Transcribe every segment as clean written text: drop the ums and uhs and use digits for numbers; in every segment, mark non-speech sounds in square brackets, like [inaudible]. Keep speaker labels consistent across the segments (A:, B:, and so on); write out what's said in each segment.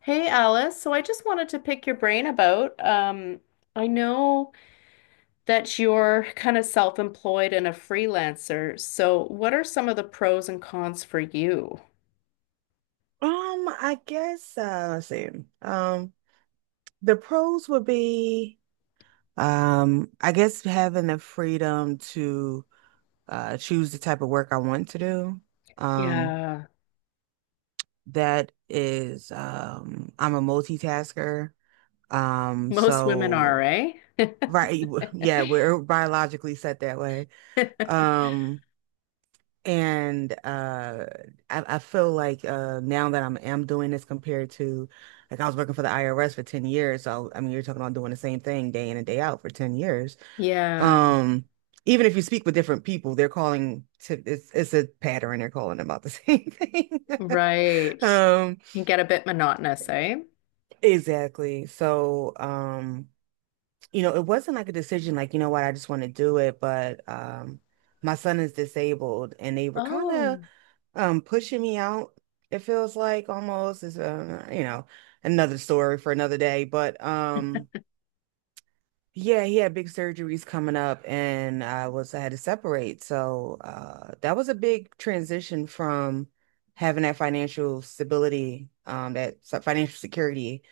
A: Hey Alice, so I just wanted to pick your brain about, I know that you're kind of self-employed and a freelancer. So what are some of the pros and cons for you?
B: I guess let's see. Um, the pros would be, I guess having the freedom to choose the type of work I want to do. Um,
A: Yeah,
B: that is, I'm a multitasker. Um,
A: most women are,
B: so
A: eh?
B: right, [laughs] yeah,
A: [laughs]
B: we're biologically set that way. Um, And I feel like now that I'm am doing this compared to like I was working for the IRS for 10 years. So I mean you're talking about doing the same thing day in and day out for 10 years.
A: Yeah,
B: Um, Even if you speak with different people, they're calling to it's a pattern, they're calling about the [laughs] same thing. [laughs]
A: right.
B: Um,
A: Can get a bit monotonous, eh?
B: exactly. So you know, it wasn't like a decision like, you know what, I just want to do it, but my son is disabled and they were kind of
A: Oh,
B: pushing me out. It feels like almost is you know, another story for another day, but yeah, he had big surgeries coming up and I had to separate, so that was a big transition from having that financial stability, that financial security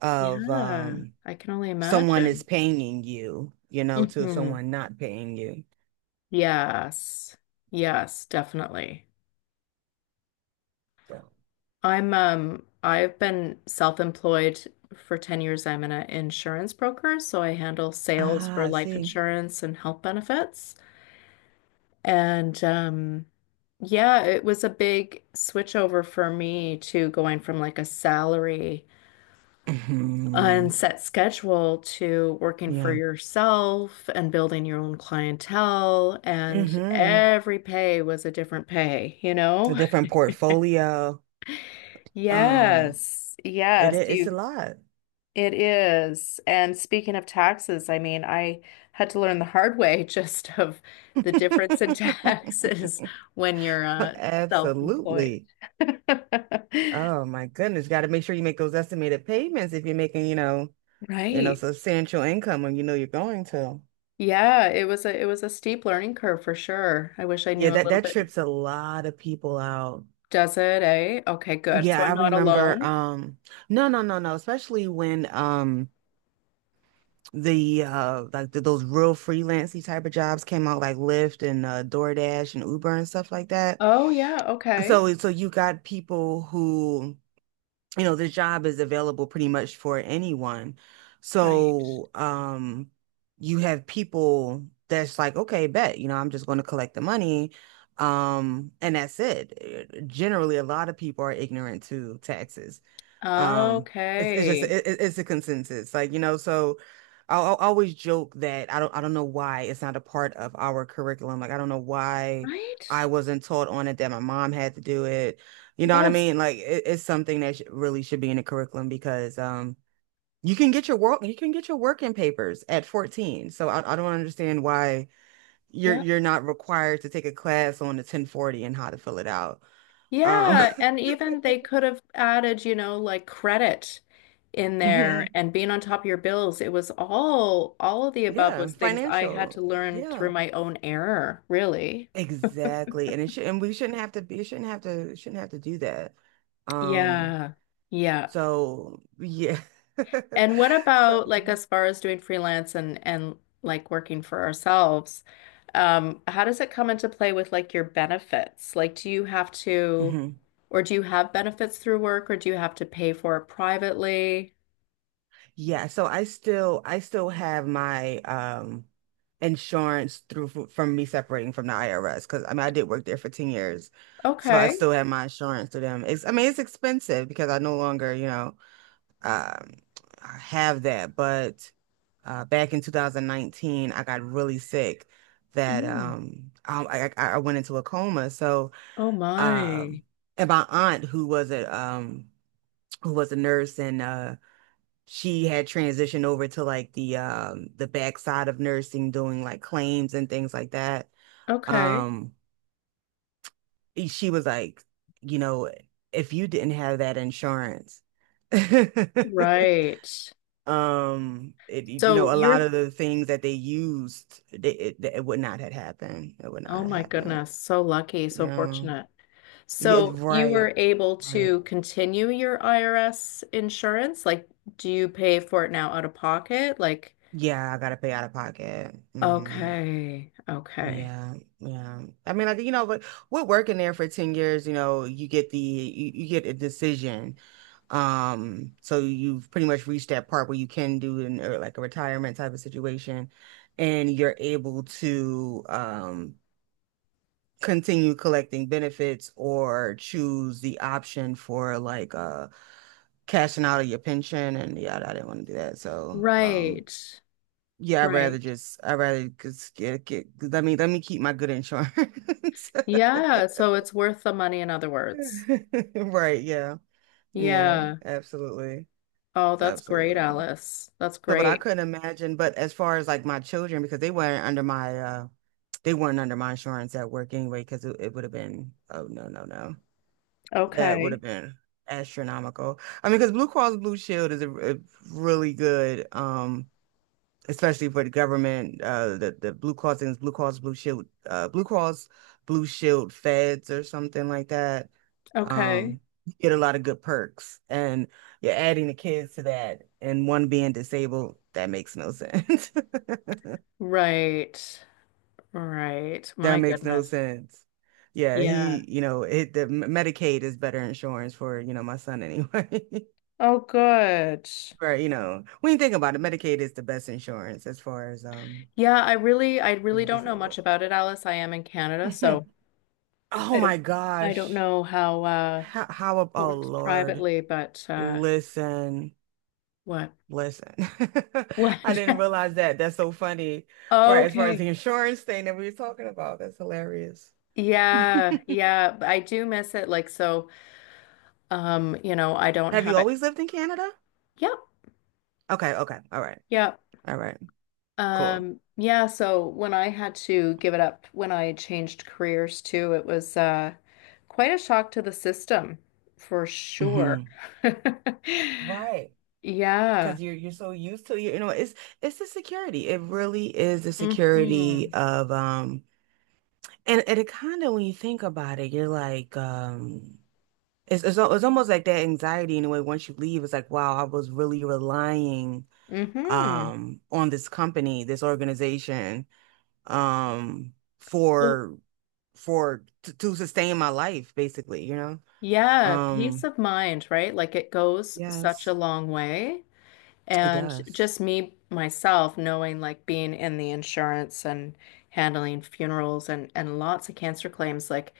B: of
A: yeah. I can only
B: someone is
A: imagine.
B: paying you, you know, to
A: Hmm
B: someone not paying you.
A: Yes. Yes, definitely.
B: So.
A: I'm I've been self-employed for 10 years. I'm an insurance broker, so I handle sales
B: Ah,
A: for
B: I
A: life
B: see.
A: insurance and health benefits. And yeah, it was a big switch over for me to going from like a salary unset
B: [clears throat]
A: schedule to working for
B: Yeah.
A: yourself and building your own clientele and
B: Hmm.
A: every pay was a different pay, you
B: A
A: know? [laughs]
B: different portfolio. Um,
A: Yes.
B: it i-
A: Yes,
B: it's a
A: you.
B: lot.
A: It is. And speaking of taxes, I mean, I had to learn the hard way [laughs] just of the difference in [laughs] taxes
B: [laughs]
A: when you're self-employed.
B: Absolutely.
A: [laughs]
B: Oh my goodness. Got to make sure you make those estimated payments if you're making, you know,
A: Right.
B: substantial income when you know you're going to.
A: Yeah, it was a steep learning curve for sure. I wish I
B: Yeah,
A: knew a
B: that
A: little
B: that
A: bit.
B: trips a lot of people out.
A: Does it, eh? Okay, good. So
B: Yeah,
A: I'm
B: I
A: not
B: remember
A: alone.
B: no, no, no, no, especially when the like those real freelancy type of jobs came out like Lyft and DoorDash and Uber and stuff like that.
A: Oh yeah, okay.
B: So you got people who, you know, the job is available pretty much for anyone.
A: Right.
B: So you have people that's like, okay, bet, you know, I'm just going to collect the money. And that's it. Generally, a lot of people are ignorant to taxes. Um, it's it's just
A: Okay.
B: it, it's a consensus, like you know. So I'll always joke that I don't know why it's not a part of our curriculum. Like I don't know why
A: Right?
B: I wasn't taught on it, that my mom had to do it. You know what I
A: Yes.
B: mean? Like it's something that sh really should be in the curriculum, because you can get your working papers at 14. So I don't understand why
A: Yeah.
B: you're not required to take a class on the 1040 and how to fill it out. Um,
A: Yeah, and
B: [laughs]
A: even they could have added, like credit in there
B: mhm.
A: and being on top of your bills. It was all of the above
B: Yeah,
A: was things I had
B: financial.
A: to learn
B: Yeah.
A: through my own error, really.
B: Exactly. And it should, and we shouldn't have to be shouldn't have to do that. Um
A: Yeah. Yeah.
B: so yeah. [laughs]
A: And what about
B: So,
A: like as far as doing freelance and like working for ourselves? How does it come into play with like your benefits? Like, do you have to
B: mhm.
A: or do you have benefits through work or do you have to pay for it privately?
B: Yeah, so I still have my insurance through from me separating from the IRS, because I mean I did work there for 10 years. So I
A: Okay.
B: still have my insurance through them. It's, I mean, it's expensive because I no longer, you know, um have that, but back in 2019 I got really sick, that
A: Mhm.
B: I went into a coma. So
A: Oh my.
B: um and my aunt, who was a nurse, and she had transitioned over to like the backside of nursing, doing like claims and things like that.
A: Okay.
B: Um she was like, you know, if you didn't have that insurance [laughs]
A: Right.
B: It, you
A: So
B: know, a lot of the things that they used, it would not have happened. It would not
A: oh
B: have
A: my
B: happened.
A: goodness, so lucky, so
B: Yeah.
A: fortunate.
B: Yeah,
A: So you were
B: right.
A: able
B: Right.
A: to continue your IRS insurance? Like, do you pay for it now out of pocket? Like,
B: Yeah, I gotta pay out of pocket. Hmm.
A: okay, okay.
B: Yeah, yeah. I mean, like, you know, but we're working there for 10 years, you know, you get the you get a decision. So you've pretty much reached that part where you can do an or like a retirement type of situation, and you're able to continue collecting benefits or choose the option for like cashing out of your pension. And yeah, I didn't want to do that. So
A: Right,
B: yeah,
A: right.
B: I'd rather just get let me keep my good insurance. [laughs]
A: Yeah, so it's worth the money, in other words.
B: Right, yeah. Yeah,
A: Yeah.
B: absolutely.
A: Oh, that's great,
B: Absolutely.
A: Alice. That's
B: So but I
A: great.
B: couldn't imagine, but as far as like my children, because they weren't under my they weren't under my insurance at work anyway, because it would have been, oh no, no, no. That would
A: Okay,
B: have been astronomical. I mean, because Blue Cross Blue Shield is a really good, especially for the government. The Blue Cross and Blue Cross Blue Shield, Blue Cross Blue Shield Feds or something like that.
A: okay.
B: Um, you get a lot of good perks, and you're adding the kids to that, and one being disabled, that makes no sense. [laughs]
A: Right. Right.
B: That
A: My
B: makes no
A: goodness.
B: sense. Yeah,
A: Yeah.
B: he, you know, it the Medicaid is better insurance for, you know, my son anyway. [laughs]
A: Oh, good.
B: Or, you know, when you think about it, Medicaid is the best insurance as far as
A: Yeah, I really
B: being
A: don't know much
B: disabled.
A: about it, Alice. I am in Canada,
B: [laughs]
A: so
B: Oh
A: I don't
B: my
A: I don't
B: gosh.
A: know how it
B: Oh
A: works
B: Lord.
A: privately, but
B: Listen,
A: what?
B: listen. [laughs]
A: What?
B: I didn't
A: [laughs]
B: realize that. That's so funny. Right, as far as the
A: Okay.
B: insurance thing that we were talking about, that's hilarious. [laughs] Have
A: Yeah, yeah, but I do miss it like so you know, I don't
B: you
A: have it.
B: always lived in Canada?
A: Yep.
B: Okay, okay. All right.
A: Yep.
B: All right. Cool.
A: Yeah, so when I had to give it up when I changed careers too, it was quite a shock to the system, for sure.
B: Hmm.
A: [laughs]
B: Right.
A: Yeah.
B: Because you're so used to, you know, it's the security, it really is the
A: hmm
B: security of, and it kind of, when you think about it, you're like, it's almost like that anxiety in a way. Once you leave, it's like, wow, I was really relying
A: hmm
B: on this company, this organization, um for to sustain my life basically, you know.
A: Yeah, peace
B: um
A: of mind, right? Like it goes such a
B: yes,
A: long way.
B: it
A: And
B: does.
A: just me, myself, knowing like being in the insurance and handling funerals and lots of cancer claims, like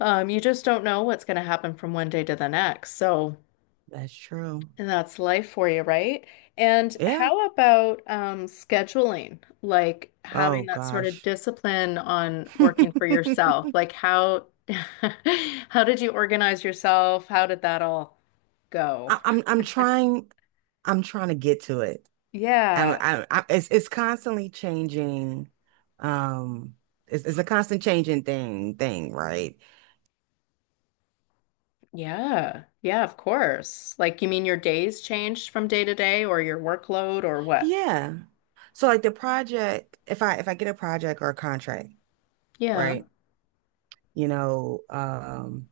A: you just don't know what's going to happen from one day to the next. So
B: That's true.
A: and that's life for you, right? And
B: Yeah.
A: how about scheduling? Like
B: Oh
A: having that sort of
B: gosh.
A: discipline on
B: [laughs]
A: working for
B: I,
A: yourself. Like how [laughs] how did you organize yourself? How did that all go?
B: I'm trying, I'm trying to get to it.
A: Yeah.
B: I, it's constantly changing. Um, it's a constant changing thing, right?
A: Yeah. Yeah, of course. Like you mean your days changed from day to day or your workload or what?
B: Yeah. So like the project, if I get a project or a contract,
A: Yeah.
B: right? You know,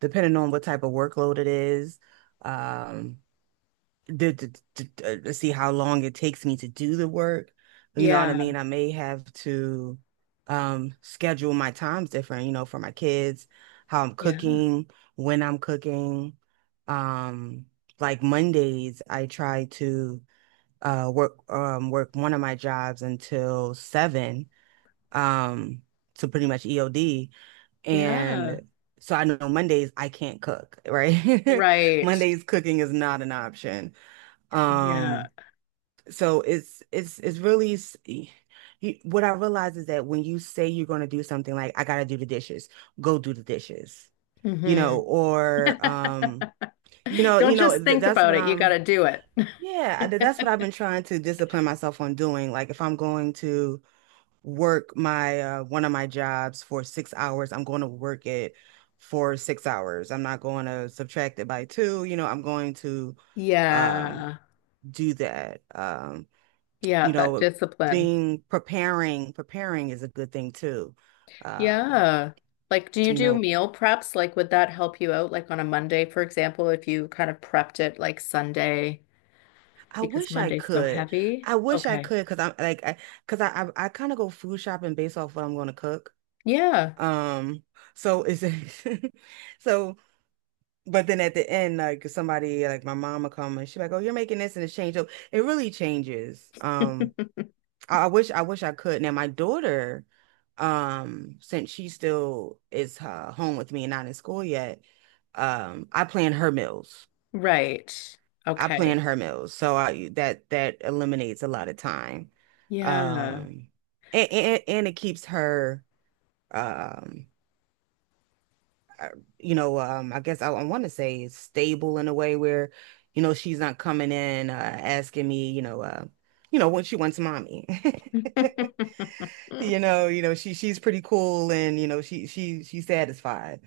B: depending on what type of workload it is, um, the, to see how long it takes me to do the work. You know what I
A: Yeah.
B: mean? I may have to schedule my times different, you know, for my kids, how I'm
A: Yeah.
B: cooking, when I'm cooking. Um, like Mondays, I try to work one of my jobs until seven, um, so pretty much EOD.
A: Yeah.
B: And so I know Mondays I can't cook, right? [laughs]
A: Right.
B: Mondays cooking is not an option.
A: Yeah.
B: Um, so it's really s- y- y- What I realize is that when you say you're going to do something, like I gotta do the dishes, go do the dishes, you
A: hmm
B: know, or
A: [laughs] [laughs]
B: you
A: Don't
B: know,
A: just
B: th
A: think
B: that's
A: about
B: what
A: it. You got to do it.
B: yeah, that's what I've been
A: [laughs]
B: trying to discipline myself on doing. Like if I'm going to work my one of my jobs for 6 hours, I'm going to work it for 6 hours. I'm not going to subtract it by two, you know, I'm going to um
A: Yeah.
B: do that.
A: Yeah,
B: You
A: that
B: know,
A: discipline.
B: being preparing, preparing is a good thing too. Um,
A: Yeah. Like, do you
B: you
A: do
B: know,
A: meal preps? Like, would that help you out? Like on a Monday, for example, if you kind of prepped it like Sunday,
B: I
A: because
B: wish I
A: Monday's so
B: could.
A: heavy.
B: I wish I
A: Okay.
B: could, because I'm like, I because I kind of go food shopping based off what I'm going to cook.
A: Yeah.
B: Um, so it's [laughs] so, but then at the end, like somebody like my mama come and she like, oh, you're making this, and it's changed. So it really changes. I wish, I could. Now my daughter, since she still is home with me and not in school yet, I plan her meals.
A: Right.
B: I plan
A: Okay.
B: her meals, so I that eliminates a lot of time,
A: Yeah.
B: um, and and it keeps her, um, uh, you know, I guess I want to say stable in a way where, you know, she's not coming in asking me, you know, what she wants, mommy. [laughs]
A: [laughs]
B: You know, you know, she's pretty cool, and you know, she's satisfied.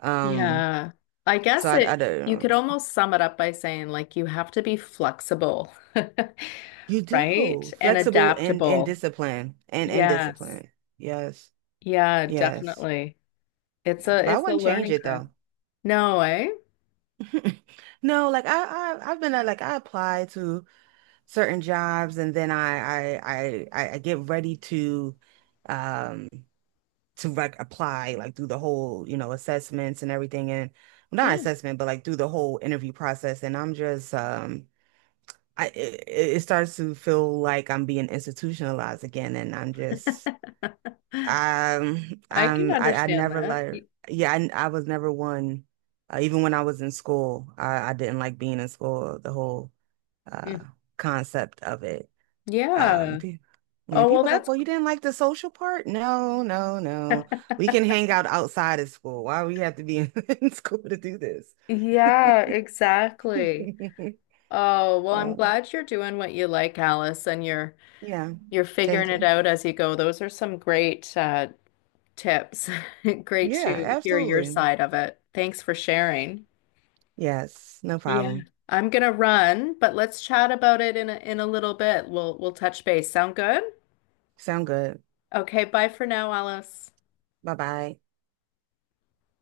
B: Um,
A: Yeah. I
B: so
A: guess
B: I I
A: it, you could
B: don't.
A: almost sum it up by saying, like, you have to be flexible,
B: You
A: [laughs] right?
B: do.
A: And
B: Flexible and
A: adaptable.
B: discipline, and
A: Yes.
B: discipline. Yes.
A: Yeah,
B: Yes.
A: definitely. It's
B: Yeah.
A: a
B: But I
A: it's a
B: wouldn't change
A: learning
B: it
A: curve.
B: though.
A: No, eh?
B: [laughs] No, like I've been like I apply to certain jobs, and then I get ready to um like apply, like through the whole, you know, assessments and everything, and not
A: Yeah.
B: assessment, but like through the whole interview process. And I'm just I, it starts to feel like I'm being institutionalized again, and I'm just
A: [gasps] I can
B: I
A: understand
B: never
A: that.
B: like,
A: Y-
B: yeah, I was never one even when I was in school, I didn't like being in school, the whole uh
A: mm,
B: concept of it. Um,
A: yeah.
B: pe- yeah,
A: Oh, well,
B: people's like,
A: that's
B: well, you didn't like the social part? No, no, no. We
A: [laughs]
B: can hang out outside of school. Why we have to be in, [laughs] in school to do this? [laughs]
A: yeah, exactly. Oh, well, I'm
B: So,
A: glad you're doing what you like, Alice, and
B: yeah,
A: you're figuring
B: thank
A: it
B: you.
A: out as you go. Those are some great tips. [laughs] Great
B: Yeah,
A: to hear your
B: absolutely.
A: side of it. Thanks for sharing.
B: Yes, no
A: Yeah.
B: problem.
A: I'm gonna run, but let's chat about it in a little bit. We'll touch base. Sound good?
B: Sound good.
A: Okay, bye for now, Alice.
B: Bye bye.